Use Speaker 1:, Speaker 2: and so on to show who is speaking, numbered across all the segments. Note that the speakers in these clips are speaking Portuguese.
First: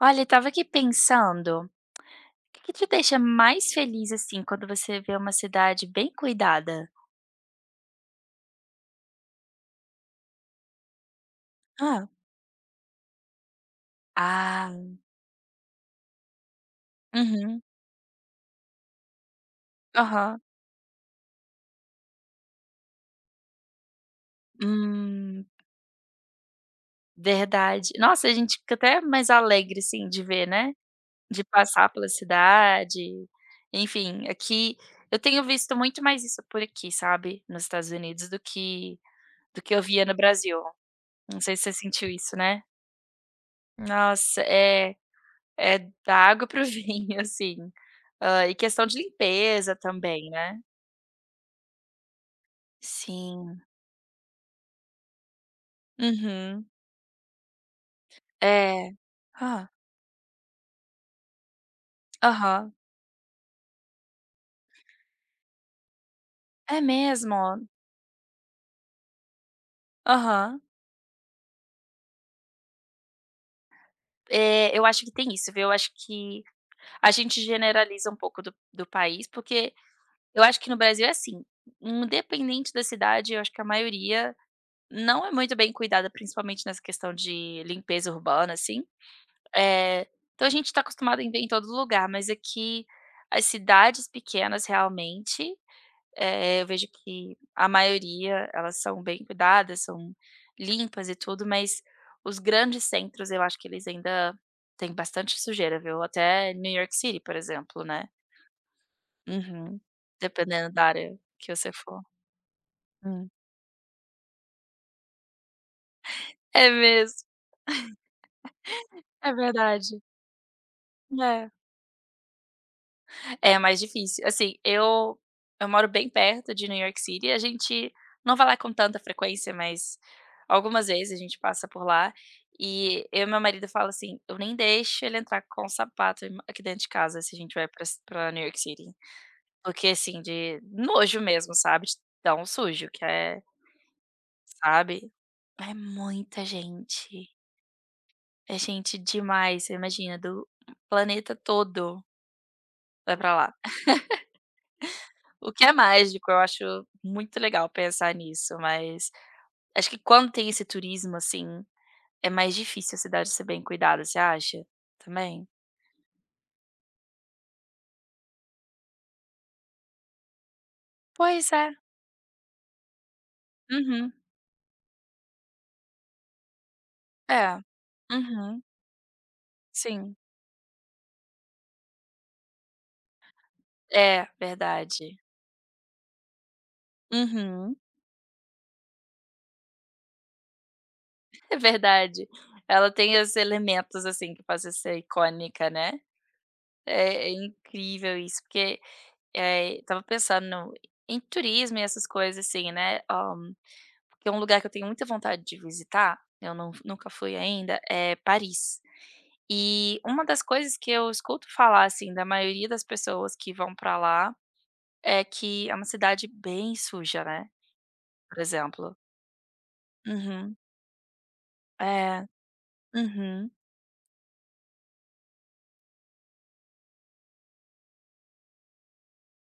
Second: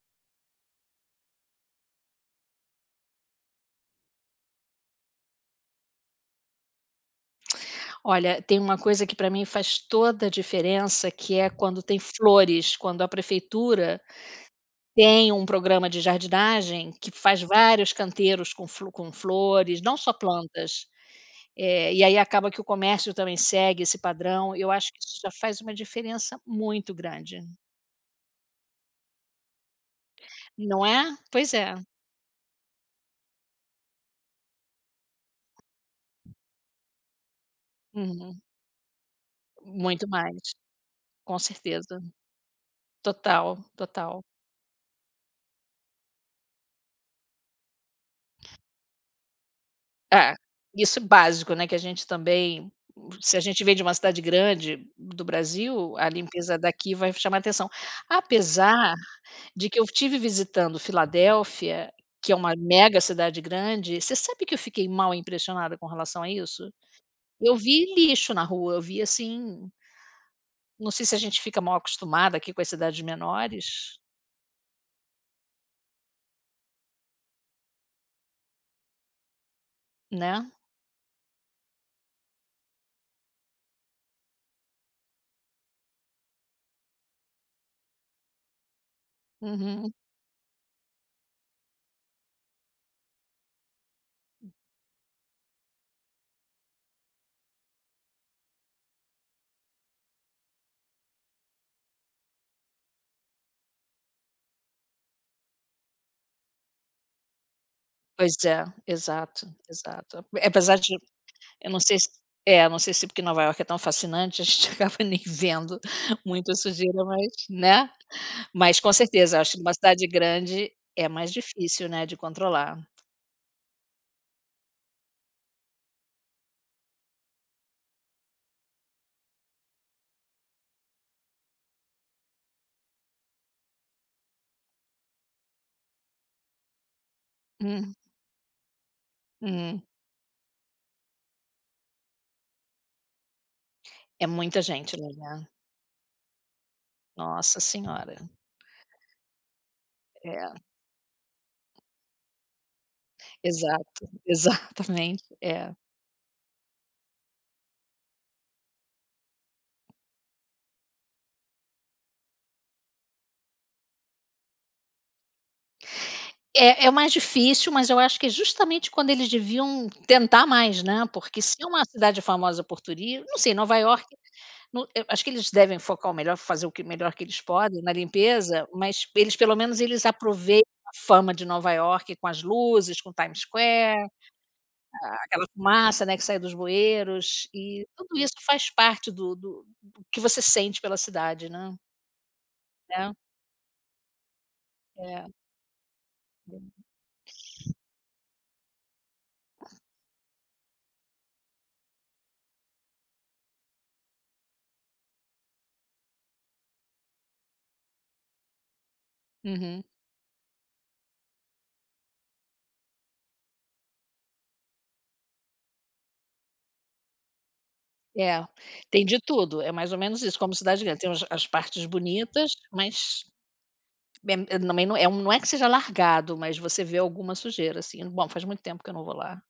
Speaker 1: Olha, eu tava aqui pensando, o que que te deixa mais feliz, assim, quando você vê uma cidade bem cuidada?
Speaker 2: Olha, tem uma coisa que para mim faz toda a diferença, que é quando tem
Speaker 1: Hã.
Speaker 2: flores, quando a prefeitura
Speaker 1: Ah,
Speaker 2: tem um programa de jardinagem que faz
Speaker 1: uhum,
Speaker 2: vários canteiros com flores, não só
Speaker 1: aham,
Speaker 2: plantas. E aí acaba que o comércio também segue esse padrão, eu acho que isso já
Speaker 1: hum,
Speaker 2: faz uma diferença muito grande,
Speaker 1: verdade. Nossa, a gente fica até mais alegre, assim, de ver, né,
Speaker 2: não é?
Speaker 1: de
Speaker 2: Pois é.
Speaker 1: passar pela cidade, enfim, aqui eu tenho visto muito mais isso por aqui, sabe, nos Estados Unidos do
Speaker 2: Uhum.
Speaker 1: que eu via
Speaker 2: Muito
Speaker 1: no
Speaker 2: mais,
Speaker 1: Brasil.
Speaker 2: com
Speaker 1: Não sei se você
Speaker 2: certeza.
Speaker 1: sentiu isso, né?
Speaker 2: Total, total.
Speaker 1: Nossa, é, da água para o vinho, assim. Hã, e questão de limpeza também,
Speaker 2: É,
Speaker 1: né.
Speaker 2: isso é básico, né, que a gente também se a gente
Speaker 1: Sim.
Speaker 2: vem de uma cidade grande do Brasil, a limpeza
Speaker 1: Uhum.
Speaker 2: daqui vai chamar atenção.
Speaker 1: É.
Speaker 2: Apesar
Speaker 1: Hã.
Speaker 2: de que eu estive visitando Filadélfia, que é uma
Speaker 1: Aham.
Speaker 2: mega cidade grande, você sabe que eu fiquei mal impressionada com relação a isso?
Speaker 1: É
Speaker 2: Eu
Speaker 1: mesmo?
Speaker 2: vi lixo na rua, eu vi assim
Speaker 1: Aham.
Speaker 2: não sei se a gente fica mal acostumada aqui com as cidades menores,
Speaker 1: Eu acho que tem isso, viu. Eu acho que a gente generaliza um pouco do país, porque eu
Speaker 2: né.
Speaker 1: acho que no Brasil é assim, independente da cidade, eu acho que a maioria não é muito bem cuidada, principalmente nessa questão de limpeza urbana, assim.
Speaker 2: Uhum.
Speaker 1: É, então a gente está acostumado em ver em todo lugar, mas aqui as cidades pequenas realmente, eu vejo que a maioria elas são bem cuidadas, são limpas e tudo, mas os grandes centros eu acho que eles ainda têm bastante sujeira, viu. Até New York City, por exemplo, né.
Speaker 2: Pois é, exato,
Speaker 1: Uhum.
Speaker 2: exato.
Speaker 1: Dependendo
Speaker 2: Apesar
Speaker 1: da
Speaker 2: de
Speaker 1: área que
Speaker 2: eu
Speaker 1: você
Speaker 2: não sei
Speaker 1: for.
Speaker 2: se é, eu não sei se porque
Speaker 1: Hum.
Speaker 2: Nova York é tão fascinante, a gente acaba nem vendo muita
Speaker 1: É
Speaker 2: sujeira,
Speaker 1: mesmo,
Speaker 2: mas, né. Mas com
Speaker 1: é
Speaker 2: certeza, acho que numa
Speaker 1: verdade.
Speaker 2: cidade grande é mais
Speaker 1: É.
Speaker 2: difícil, né, de controlar.
Speaker 1: É mais difícil. Assim, eu moro bem perto de New York City, a gente não vai lá com tanta frequência, mas algumas vezes a gente passa por lá, e eu e meu marido fala assim: "Eu nem deixo ele entrar com sapato em aqui dentro de casa se a gente vai pra New York City",
Speaker 2: Uhum.
Speaker 1: porque assim, de nojo mesmo, sabe, de tão sujo que é,
Speaker 2: É muita gente lá,
Speaker 1: sabe.
Speaker 2: né.
Speaker 1: É muita gente,
Speaker 2: Nossa senhora.
Speaker 1: é gente demais, você imagina, do
Speaker 2: É,
Speaker 1: planeta todo vai pra lá.
Speaker 2: exato, exatamente,
Speaker 1: O que é
Speaker 2: é.
Speaker 1: mágico, eu acho muito legal pensar nisso, mas acho que quando tem esse turismo, assim, é mais difícil a cidade ser bem cuidada, você acha? Também?
Speaker 2: É é mais difícil, mas eu acho que é justamente quando eles deviam tentar mais, né, porque
Speaker 1: Pois
Speaker 2: se é
Speaker 1: é.
Speaker 2: uma cidade famosa por turismo, não sei, Nova York.
Speaker 1: Uhum.
Speaker 2: Não, eu acho que eles devem focar o melhor, fazer o que melhor que eles
Speaker 1: É.
Speaker 2: podem na
Speaker 1: Uhum.
Speaker 2: limpeza, mas eles pelo menos eles
Speaker 1: Sim.
Speaker 2: aproveitam a fama de Nova York com as luzes, com Times Square,
Speaker 1: É, verdade.
Speaker 2: aquela fumaça, né, que sai dos bueiros
Speaker 1: Uhum.
Speaker 2: e tudo isso faz parte do que você sente pela cidade,
Speaker 1: É
Speaker 2: né.
Speaker 1: verdade. Ela
Speaker 2: É,
Speaker 1: tem os elementos, assim, que fazem ser
Speaker 2: é.
Speaker 1: icônica, né. É incrível isso, porque, estava pensando em turismo e essas coisas, assim, né, porque é um lugar que eu tenho muita vontade de visitar, eu nunca fui ainda, é Paris.
Speaker 2: Uhum.
Speaker 1: E uma das coisas que eu escuto falar, assim, da maioria das pessoas que vão pra lá, é que é uma cidade bem suja, né, por
Speaker 2: É,
Speaker 1: exemplo.
Speaker 2: tem de tudo, é mais ou menos isso, como
Speaker 1: Uhum.
Speaker 2: cidade grande, tem os as partes
Speaker 1: É.
Speaker 2: bonitas, mas
Speaker 1: Uhum.
Speaker 2: é é- também não é um- não é que seja largado, mas você vê alguma sujeira, assim. Bom, faz muito tempo que eu não vou lá.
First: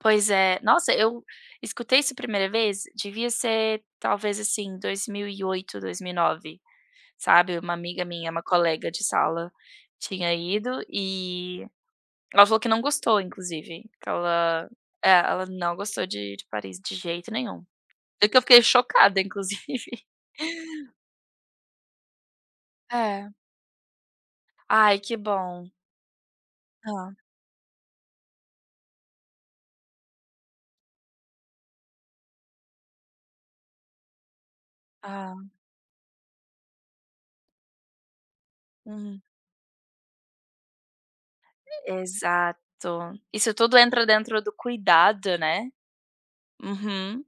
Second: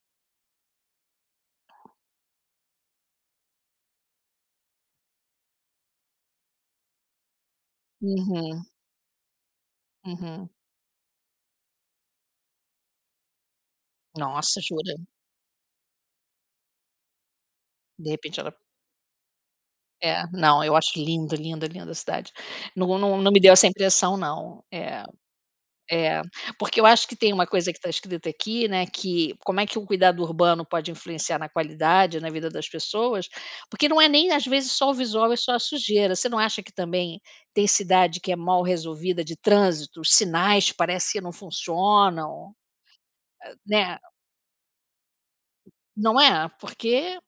Speaker 1: Pois é. Nossa, eu escutei isso a primeira vez, devia ser talvez, assim, dois mil e oito, 2009, sabe. Uma amiga minha, uma
Speaker 2: Uhum.
Speaker 1: colega de sala, tinha
Speaker 2: Uhum.
Speaker 1: ido e ela falou que não gostou inclusive, que
Speaker 2: Nossa,
Speaker 1: ela
Speaker 2: jura?
Speaker 1: é, ela não gostou de Paris de jeito nenhum.
Speaker 2: De repente
Speaker 1: Eu
Speaker 2: ela
Speaker 1: fiquei chocada inclusive.
Speaker 2: é, não, eu acho lindo, linda, linda a cidade. Não não
Speaker 1: É.
Speaker 2: não me deu essa impressão não.
Speaker 1: Ai
Speaker 2: É,
Speaker 1: que bom.
Speaker 2: é, porque eu acho
Speaker 1: Hã.
Speaker 2: que tem uma coisa que está escrita aqui, né, que como é que o cuidado urbano pode influenciar na qualidade, na vida das pessoas, porque não é nem às vezes só o visual, é
Speaker 1: Ah.
Speaker 2: só a sujeira. Você não acha que também tem cidade que é mal
Speaker 1: Uhum.
Speaker 2: resolvida de trânsito, os sinais parece que não funcionam,
Speaker 1: Exato. Isso tudo
Speaker 2: né,
Speaker 1: entra dentro do cuidado, né.
Speaker 2: não é? Porque
Speaker 1: Uhum.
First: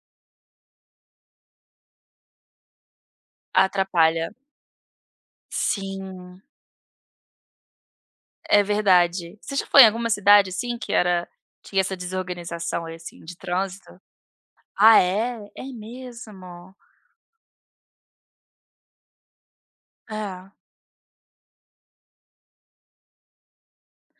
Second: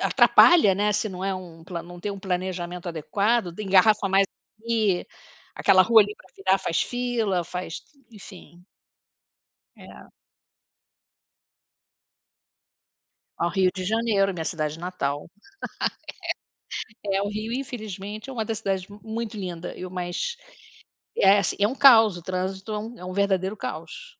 Speaker 2: atrapalha, né, se não é um pla não tem um planejamento adequado, engarrafa mais
Speaker 1: Atrapalha.
Speaker 2: aqui, aquela rua ali para
Speaker 1: Sim,
Speaker 2: virar faz fila, faz enfim,
Speaker 1: é verdade. Você já foi em
Speaker 2: é
Speaker 1: alguma cidade, assim, que era tinha essa desorganização, assim, de
Speaker 2: ao Rio de
Speaker 1: trânsito?
Speaker 2: Janeiro, minha cidade
Speaker 1: Ah
Speaker 2: natal.
Speaker 1: é? É mesmo?
Speaker 2: É, o Rio infelizmente é uma das cidades mu- muito linda, eu mas
Speaker 1: Ah.
Speaker 2: é assim, é um caos, o trânsito é um verdadeiro caos,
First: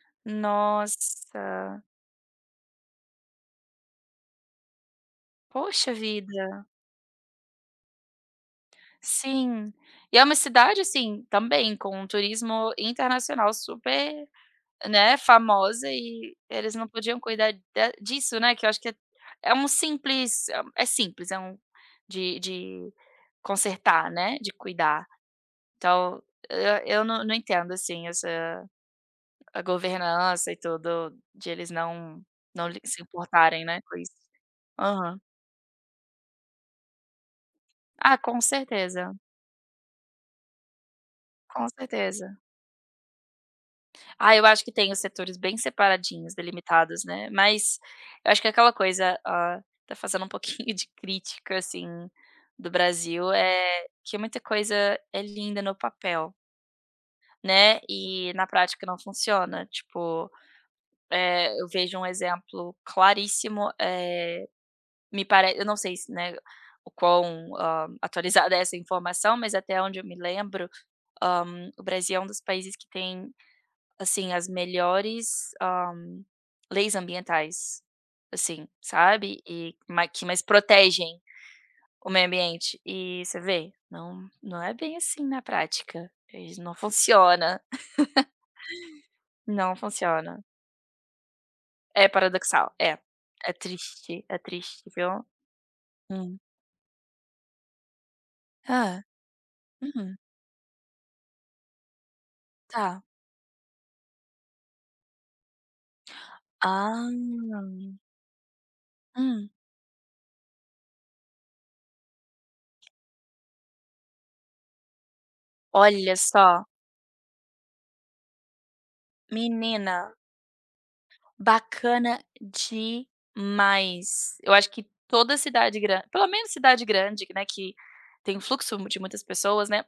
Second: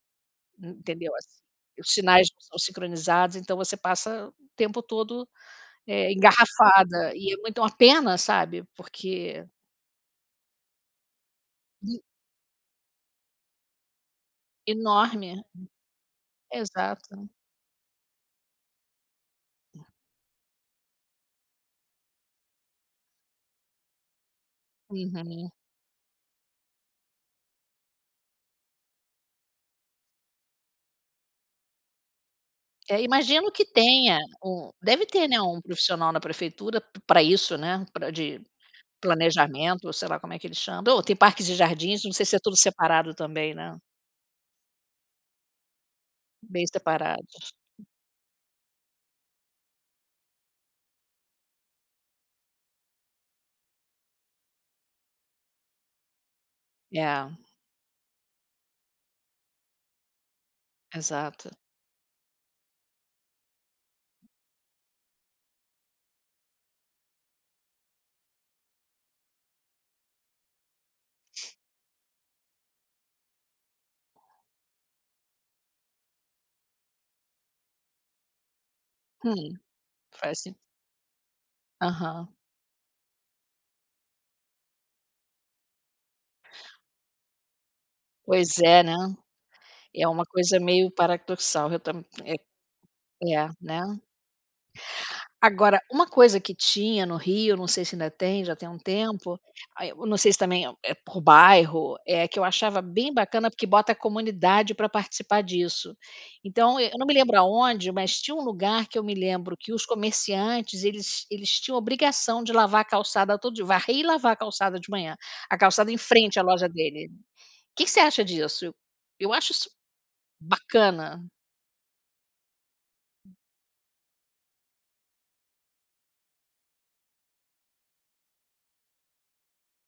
Speaker 2: entendeu, assim.
Speaker 1: Nossa,
Speaker 2: Os sinais não são sincronizados, então você passa o tempo todo,
Speaker 1: poxa vida.
Speaker 2: engarrafada e é muito uma pena, sabe, porque
Speaker 1: Sim. E é uma cidade, assim, também
Speaker 2: e-
Speaker 1: com um turismo internacional super, né,
Speaker 2: enorme.
Speaker 1: famosa e eles não podiam
Speaker 2: Exato.
Speaker 1: cuidar da disso, né, que eu acho que é é um simples é um é simples, é um de consertar, né, de cuidar.
Speaker 2: Uhum.
Speaker 1: Então, eu não entendo, assim, essa a governança e tudo de eles não não li
Speaker 2: É,
Speaker 1: se
Speaker 2: imagino que
Speaker 1: importarem, né, com isso.
Speaker 2: tenha um deve
Speaker 1: Aham.
Speaker 2: ter, né, um profissional na prefeitura para isso, né, pra
Speaker 1: Ah,
Speaker 2: de
Speaker 1: com certeza,
Speaker 2: planejamento, sei lá como é que eles chamam. Ou tem parques e
Speaker 1: com
Speaker 2: jardins, não sei se
Speaker 1: certeza.
Speaker 2: é tudo separado também, né,
Speaker 1: Ah, eu acho que tem os setores bem separadinhos,
Speaker 2: bem
Speaker 1: delimitados,
Speaker 2: separado.
Speaker 1: né, mas eu acho que é aquela coisa, tá fazendo um pouquinho de crítica, assim, do Brasil, que muita coisa é linda no papel,
Speaker 2: É,
Speaker 1: né, e na prática não funciona, tipo,
Speaker 2: exato.
Speaker 1: eu vejo um exemplo claríssimo, eh, me pare eu não sei se, né, o quão, atualizada é essa informação, mas até onde eu me lembro, o Brasil é um dos países que tem assim, as melhores, leis ambientais, assim, sabe,
Speaker 2: Hum,
Speaker 1: e ma que
Speaker 2: faz
Speaker 1: mais
Speaker 2: sen
Speaker 1: protegem o meio
Speaker 2: aham.
Speaker 1: ambiente. E você vê, não é bem assim na prática, e não funciona,
Speaker 2: Pois é, né,
Speaker 1: não
Speaker 2: é uma
Speaker 1: funciona.
Speaker 2: coisa meio paradoxal, eu tam
Speaker 1: É
Speaker 2: é
Speaker 1: paradoxal, é.
Speaker 2: é, né.
Speaker 1: É triste, viu.
Speaker 2: Agora, uma
Speaker 1: Hum.
Speaker 2: coisa que tinha no Rio, não sei se ainda tem, já tem um
Speaker 1: Hã.
Speaker 2: tempo, aí eu não
Speaker 1: Uhum.
Speaker 2: sei se também é por bairro, é que eu achava
Speaker 1: Tá.
Speaker 2: bem bacana, porque bota a comunidade para participar disso. Então, eu não
Speaker 1: Ah.
Speaker 2: me lembro aonde, mas tinha um lugar que eu me
Speaker 1: Hum.
Speaker 2: lembro que os comerciantes, eles tinham obrigação de lavar a calçada todo dia, varrer e lavar a calçada de manhã, a calçada em
Speaker 1: Olha
Speaker 2: frente à
Speaker 1: só,
Speaker 2: loja dele. O que que você acha disso? Eu acho isso
Speaker 1: menina,
Speaker 2: bacana.
Speaker 1: bacana demais. Eu acho que toda cidade grande, pelo menos cidade grande, né, que tem um fluxo de muitas pessoas, né,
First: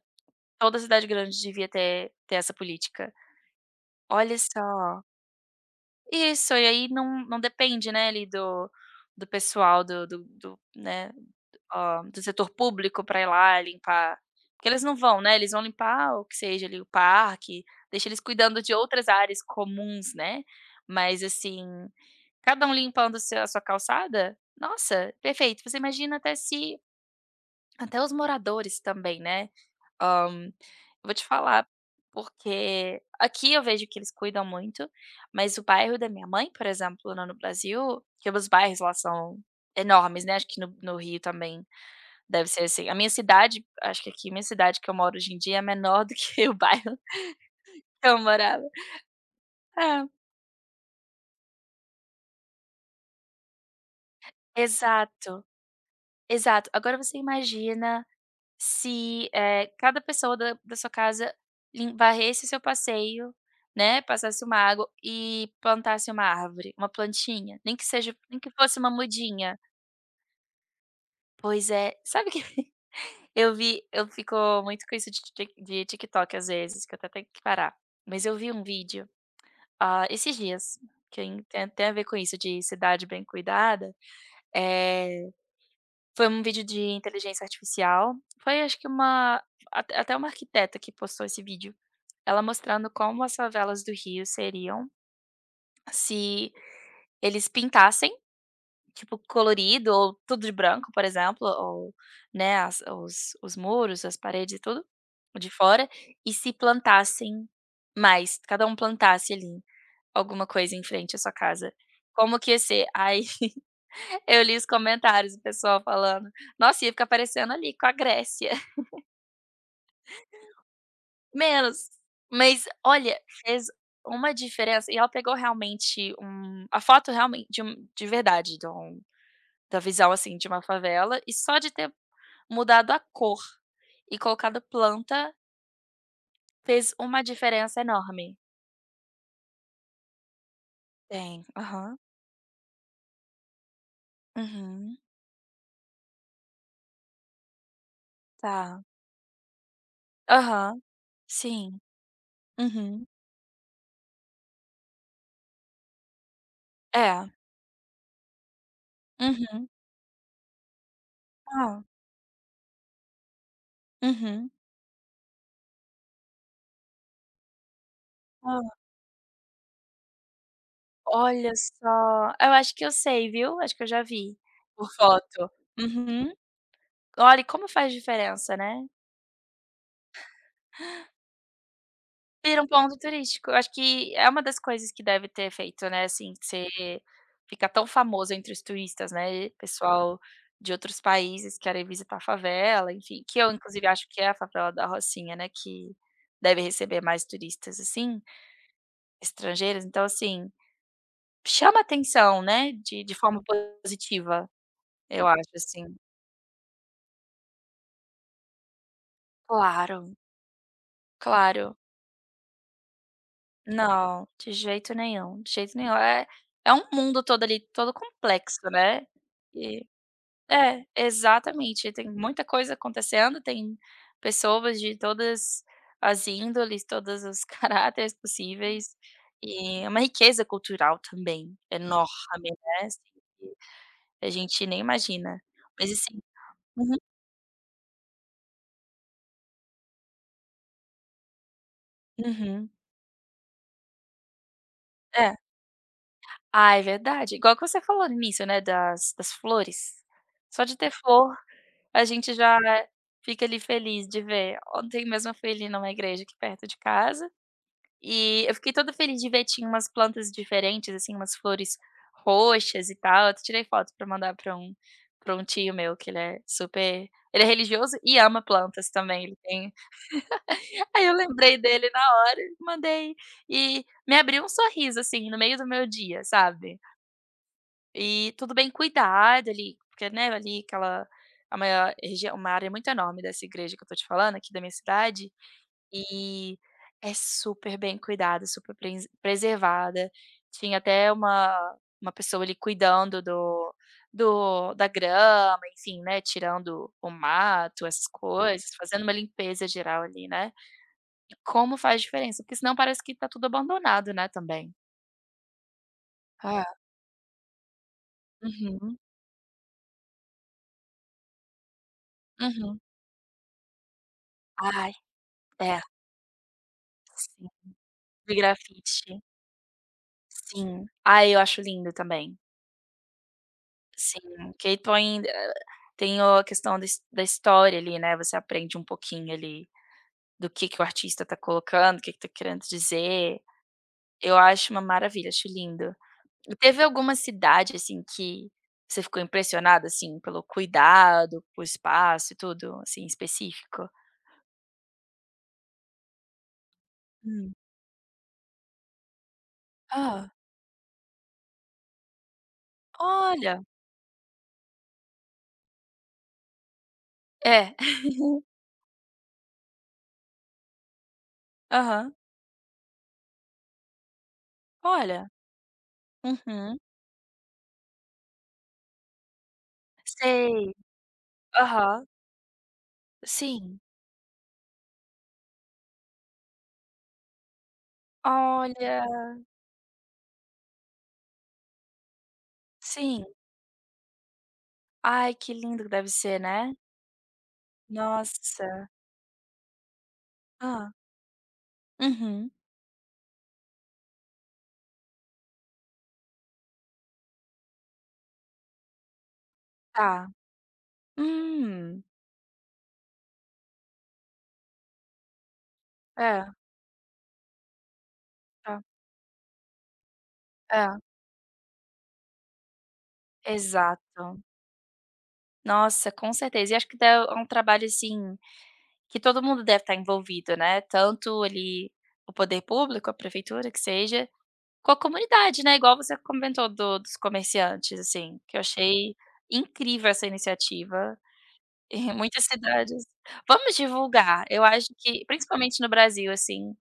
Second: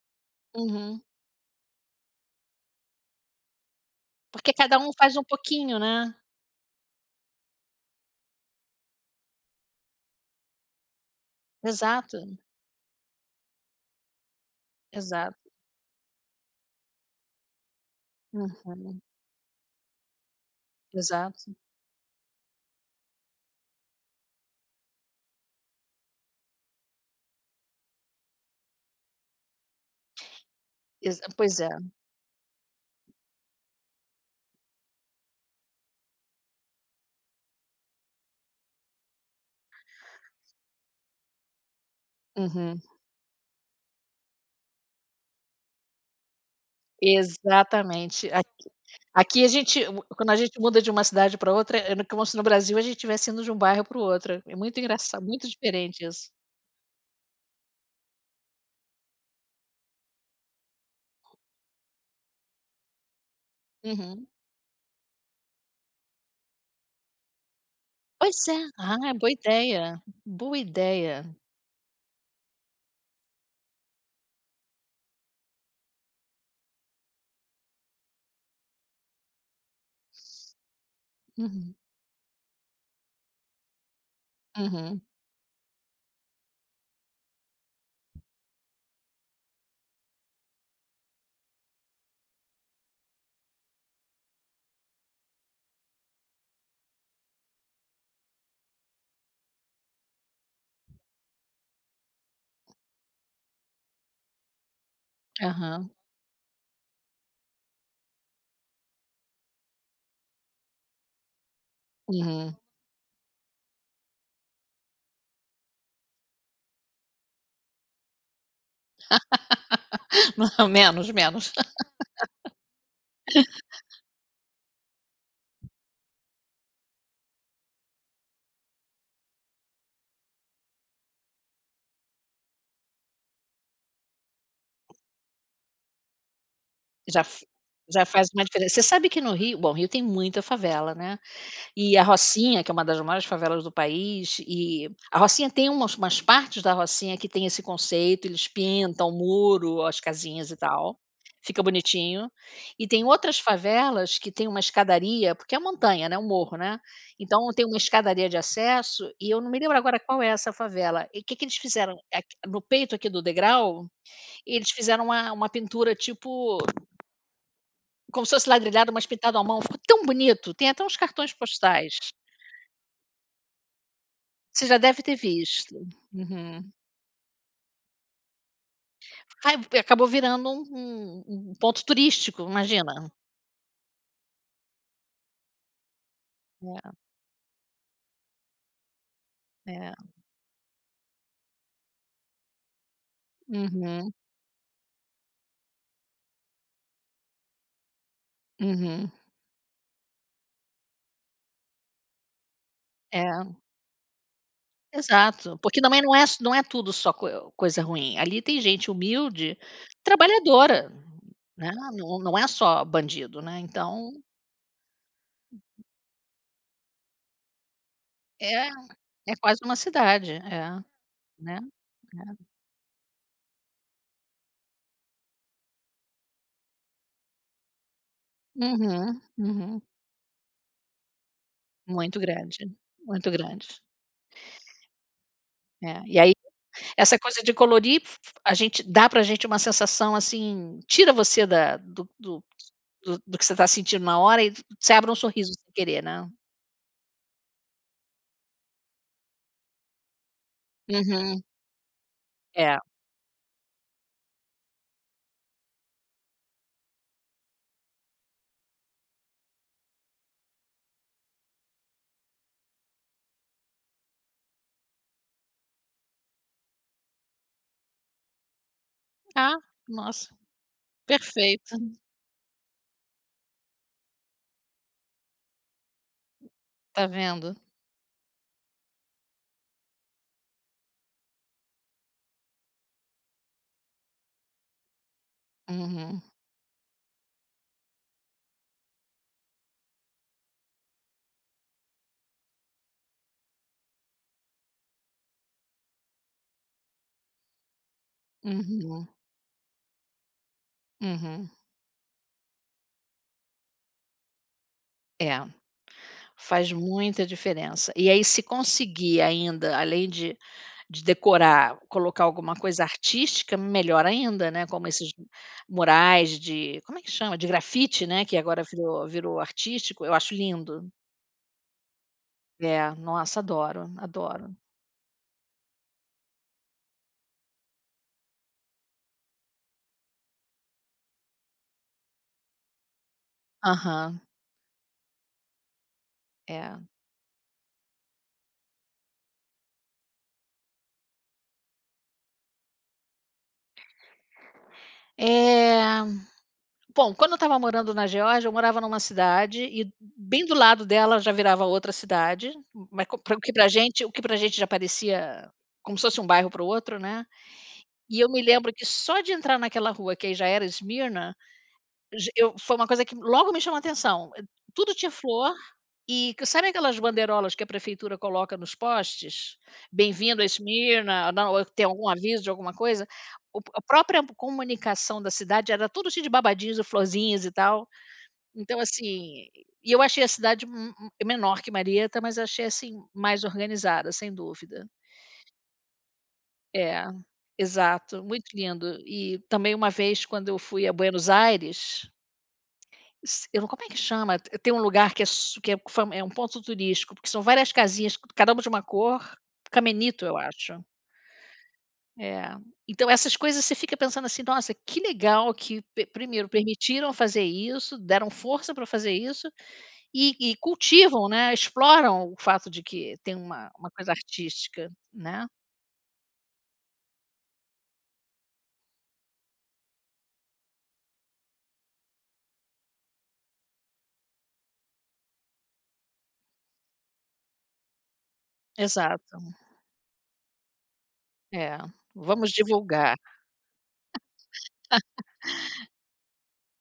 Speaker 1: toda
Speaker 2: Uhum.
Speaker 1: cidade grande devia ter essa política. Olha
Speaker 2: Porque cada um
Speaker 1: só.
Speaker 2: faz um pouquinho, né.
Speaker 1: Isso, e aí não depende, né, ali do pessoal do do, né, do
Speaker 2: Exato,
Speaker 1: setor público para ir lá limpar. Porque eles não vão, né,
Speaker 2: exato.
Speaker 1: eles vão limpar o que seja ali o parque, deixa eles cuidando de
Speaker 2: Uhum,
Speaker 1: outras áreas comuns, né, mas
Speaker 2: exato.
Speaker 1: assim cada um limpando o seu, a sua calçada? Nossa, perfeito. Você imagina até se até os moradores também, né. Ahn, eu vou te
Speaker 2: Exa pois
Speaker 1: falar,
Speaker 2: é.
Speaker 1: porque aqui eu vejo que eles cuidam muito, mas o bairro da minha mãe, por exemplo, lá no Brasil, que os bairros lá são enormes, né, acho que no Rio também deve ser
Speaker 2: Uhum.
Speaker 1: assim. A minha cidade, acho que aqui, minha cidade que eu moro hoje em dia é menor do que o bairro que eu
Speaker 2: Exatamente. A
Speaker 1: morava.
Speaker 2: aqui a gente u
Speaker 1: É,
Speaker 2: quando a gente muda de uma cidade para outra, é no como se no Brasil a gente estivesse indo de um bairro para o outro. É muito engraçado,
Speaker 1: exato,
Speaker 2: muito diferente isso.
Speaker 1: exato. Agora você imagina se, cada pessoa da sua casa lim varresse o seu passeio, né,
Speaker 2: Uhum.
Speaker 1: passasse uma água e plantasse uma árvore, uma plantinha, nem que seja,
Speaker 2: Pois
Speaker 1: nem que
Speaker 2: é.
Speaker 1: fosse uma
Speaker 2: Ah, boa
Speaker 1: mudinha.
Speaker 2: ideia. Boa ideia.
Speaker 1: Pois é, sabe que eu vi, eu fico muito com isso de TikTok às vezes, que eu até tenho que parar. Mas eu vi um vídeo, ah, esses dias, que tem
Speaker 2: Uhum.
Speaker 1: tem a ver com isso de cidade bem cuidada,
Speaker 2: Uhum.
Speaker 1: eh foi um vídeo de inteligência artificial, foi acho que uma até uma arquiteta que postou esse vídeo, ela mostrando como as favelas do Rio seriam se eles pintassem, tipo, colorido ou tudo de branco, por exemplo, ou, né, as os muros, as paredes e tudo, de fora,
Speaker 2: Aham.
Speaker 1: e se plantassem mais, cada um plantasse ali alguma coisa em frente à sua casa. Como que
Speaker 2: Uhum.
Speaker 1: ia ser? Aí eu li os comentários, o pessoal falando: "Nossa, ia ficar parecendo ali com a Grécia".
Speaker 2: Não, menos, menos.
Speaker 1: Menos, mas olha, fez uma diferença, e ela pegou realmente a foto realmente de um, de verdade, de um da visão, assim, de uma favela e só de ter mudado a cor e colocado planta fez
Speaker 2: Já
Speaker 1: uma
Speaker 2: f
Speaker 1: diferença
Speaker 2: já faz
Speaker 1: enorme.
Speaker 2: uma diferença. Você sabe que no Rio bom, Rio tem muita favela, né?
Speaker 1: Tem,
Speaker 2: E
Speaker 1: aham.
Speaker 2: a Rocinha, que é uma das maiores favelas do país, e
Speaker 1: Uhum,
Speaker 2: a Rocinha tem umas partes da Rocinha que tem esse conceito, eles
Speaker 1: tá.
Speaker 2: pintam o muro, as casinhas e
Speaker 1: Aham,
Speaker 2: tal, fica
Speaker 1: sim.
Speaker 2: bonitinho. E tem
Speaker 1: Uhum.
Speaker 2: outras favelas que tem uma escadaria, porque é montanha, né, um morro, né,
Speaker 1: É.
Speaker 2: então tem uma escadaria de acesso e eu não me
Speaker 1: Uhum.
Speaker 2: lembro agora qual é essa favela. E o que que eles
Speaker 1: Hã.
Speaker 2: fizeram, aqui no peito aqui do degrau,
Speaker 1: Uhum.
Speaker 2: eles fizeram uma pintura tipo como se fosse ladrilhado, mas pintado à mão, ficou tão bonito, tem até uns cartões
Speaker 1: Olha
Speaker 2: postais.
Speaker 1: só, eu acho que eu sei, viu, acho que eu já vi
Speaker 2: Você já
Speaker 1: por
Speaker 2: deve ter
Speaker 1: foto.
Speaker 2: visto.
Speaker 1: Uhum.
Speaker 2: Uhum.
Speaker 1: Olha, e como faz diferença, né.
Speaker 2: Ai, acabou virando um ponto turístico,
Speaker 1: Vira um
Speaker 2: imagina.
Speaker 1: ponto turístico, eu acho que é uma das coisas que deve ter feito, né, assim, você ficar tão famoso entre os turistas, né,
Speaker 2: É, é.
Speaker 1: pessoal de outros países querem visitar a favela, enfim, que eu inclusive acho
Speaker 2: Uhum,
Speaker 1: que é a favela da Rocinha, né, que deve receber mais turistas, assim,
Speaker 2: uhum.
Speaker 1: estrangeiros, então assim, chama atenção, né, de forma
Speaker 2: É,
Speaker 1: positiva, eu acho,
Speaker 2: exato. Porque
Speaker 1: assim.
Speaker 2: também não é tudo só co coisa ruim, ali tem gente humilde,
Speaker 1: Claro,
Speaker 2: trabalhadora, né,
Speaker 1: claro.
Speaker 2: não é só bandido, né, então
Speaker 1: Não, de jeito nenhum, de jeito nenhum. É um mundo todo ali, todo complexo,
Speaker 2: é
Speaker 1: né.
Speaker 2: é quase uma
Speaker 1: E
Speaker 2: cidade, é,
Speaker 1: é,
Speaker 2: né,
Speaker 1: exatamente, tem muita
Speaker 2: é.
Speaker 1: coisa acontecendo, tem pessoas de todas as índoles, todos os caráteres possíveis,
Speaker 2: Uhum,
Speaker 1: e
Speaker 2: uhum.
Speaker 1: é uma riqueza cultural também,
Speaker 2: Muito
Speaker 1: enorme,
Speaker 2: grande,
Speaker 1: né, assim,
Speaker 2: muito
Speaker 1: que
Speaker 2: grande.
Speaker 1: a gente nem imagina. Mas
Speaker 2: É, e
Speaker 1: assim
Speaker 2: aí
Speaker 1: uhum,
Speaker 2: essa coisa de colorir, a gente dá pra gente uma sensação, assim, tira você da do do
Speaker 1: uhum.
Speaker 2: do do que você tá sentindo na hora e você abre um
Speaker 1: É.
Speaker 2: sorriso sem querer, né.
Speaker 1: Ah, é verdade. Igual que você falou no início, né, das flores. Só de ter flor,
Speaker 2: Uhum.
Speaker 1: a gente já
Speaker 2: É.
Speaker 1: fica ali feliz de ver. Ontem mesmo eu fui ali numa igreja aqui perto de casa, e eu fiquei toda feliz de ver, tinha umas plantas diferentes, assim, umas flores roxas e tal. Eu até tirei foto pra mandar pra um tio meu, que ele é super, ele é religioso e ama plantas também, ele
Speaker 2: Ah,
Speaker 1: tem
Speaker 2: nossa,
Speaker 1: aí eu lembrei
Speaker 2: perfeito.
Speaker 1: dele na hora, mandei, e me abriu um sorriso, assim, no meio do meu dia, sabe.
Speaker 2: Tá vendo?
Speaker 1: E tudo bem cuidado ali, porque, né, ali aquela é uma região, uma área muito enorme dessa igreja que eu tô te falando, aqui da minha cidade,
Speaker 2: Uhum,
Speaker 1: e é super bem cuidada, super prense preservada. Tinha até uma pessoa ali cuidando do da grama, enfim, né, tirando o mato, essas coisas, fazendo
Speaker 2: uhum,
Speaker 1: uma limpeza geral ali, né.
Speaker 2: uhum.
Speaker 1: Como faz diferença, porque senão parece que tá tudo abandonado, né, também.
Speaker 2: É, faz
Speaker 1: Ah.
Speaker 2: muita diferença. E aí se
Speaker 1: Uhum,
Speaker 2: conseguir ainda, além de decorar, colocar alguma
Speaker 1: uhum.
Speaker 2: coisa artística, melhor ainda, né, como
Speaker 1: Ai,
Speaker 2: esses
Speaker 1: é,
Speaker 2: murais de como é que chama? De
Speaker 1: sim.
Speaker 2: grafite, né,
Speaker 1: De
Speaker 2: que agora virou
Speaker 1: grafite,
Speaker 2: virou artístico, eu acho
Speaker 1: sim.
Speaker 2: lindo.
Speaker 1: Ah, eu acho lindo também.
Speaker 2: É, nossa, adoro,
Speaker 1: Sim,
Speaker 2: adoro.
Speaker 1: que põe tem o a questão da história ali, né, você aprende um pouquinho ali, do que o artista tá colocando, o que que tá querendo dizer.
Speaker 2: Aham,
Speaker 1: Eu acho uma maravilha, acho lindo. E
Speaker 2: é.
Speaker 1: teve alguma cidade, assim, que você ficou impressionada, assim, pelo cuidado, com o espaço e tudo, assim, específico?
Speaker 2: Eh, bom, quando eu
Speaker 1: Hum.
Speaker 2: estava morando na Geórgia, eu morava numa cidade e
Speaker 1: Hã.
Speaker 2: bem do lado dela já virava outra cidade, mas co pra o que
Speaker 1: Olha.
Speaker 2: pra gente o que pra gente já parecia como se fosse um bairro para o outro, né.
Speaker 1: É.
Speaker 2: E eu me lembro que só de entrar naquela rua que aí já era Smyrna
Speaker 1: Aham.
Speaker 2: Ge eu foi uma coisa que logo me chamou a atenção. Tudo tinha
Speaker 1: Olha.
Speaker 2: flor e que sabe
Speaker 1: Uhum.
Speaker 2: aquelas bandeirolas que a prefeitura coloca nos postes? "Bem-vindo a
Speaker 1: Sei.
Speaker 2: Esmirna", não, ou tem
Speaker 1: Aham.
Speaker 2: algum aviso de alguma coisa? O
Speaker 1: Sim.
Speaker 2: a própria comunicação da cidade era tudo cheio de babadinhos e florzinhas e tal. Então,
Speaker 1: Olha,
Speaker 2: assim, e eu achei a cidade m m menor que Marieta, mas achei, assim,
Speaker 1: sim.
Speaker 2: mais organizada, sem dúvida.
Speaker 1: Ai, que lindo que deve ser, né.
Speaker 2: É, exato, muito
Speaker 1: Nossa.
Speaker 2: lindo. E também uma vez quando eu fui a
Speaker 1: Ah.
Speaker 2: Buenos Aires
Speaker 1: Uhum.
Speaker 2: s eu não como é que chama? Te tem um lugar que é su que é fam é um ponto turístico, porque são várias casinhas, cada uma de uma cor. Camenito
Speaker 1: Tá.
Speaker 2: eu acho.
Speaker 1: Hum.
Speaker 2: É. Então essas coisas você fica pensando assim: "Nossa, que legal que pe
Speaker 1: É,
Speaker 2: primeiro permitiram fazer isso, deram força
Speaker 1: tá.
Speaker 2: para fazer isso e
Speaker 1: É,
Speaker 2: cultivam, né, exploram o fato de que tem uma coisa
Speaker 1: exato.
Speaker 2: artística", né.
Speaker 1: Nossa, com certeza. E acho que dá um trabalho, assim, que todo mundo deve estar envolvido, né, tanto ali o poder público, a prefeitura, que seja, com a comunidade, né, igual você comentou do dos comerciantes, assim, que eu achei
Speaker 2: Exato.
Speaker 1: incrível essa iniciativa.
Speaker 2: É.
Speaker 1: Em muitas
Speaker 2: Vamos
Speaker 1: cidades.
Speaker 2: divulgar,
Speaker 1: Vamos divulgar, eu acho que principalmente no Brasil, assim,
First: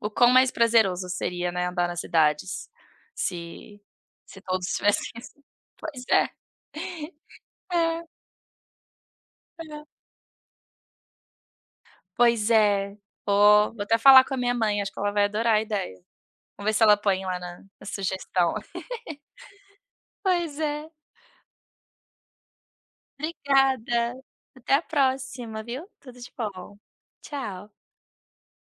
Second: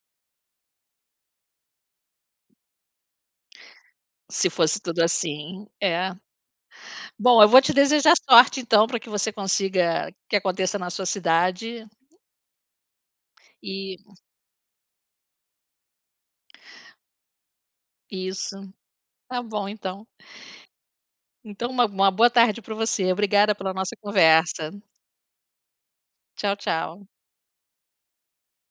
Speaker 1: o quão mais prazeroso seria, né, andar nas cidades, se se
Speaker 2: se
Speaker 1: todos
Speaker 2: fosse tudo
Speaker 1: tivessem isso.
Speaker 2: assim.
Speaker 1: Pois
Speaker 2: É.
Speaker 1: é,
Speaker 2: Bom, eu vou te
Speaker 1: é,
Speaker 2: desejar sorte então para que você consiga que aconteça na sua cidade
Speaker 1: pois é. Vou
Speaker 2: e
Speaker 1: até falar com a minha mãe, acho que ela vai adorar a ideia. Vamos ver se ela põe lá na sugestão.
Speaker 2: isso. Tá bom então.
Speaker 1: Pois é,
Speaker 2: Então uma boa tarde para você. Obrigada pela nossa
Speaker 1: obrigada.
Speaker 2: conversa.
Speaker 1: Até a próxima, viu. Tudo de
Speaker 2: Tchau,
Speaker 1: bom.
Speaker 2: tchau.
Speaker 1: Tchau.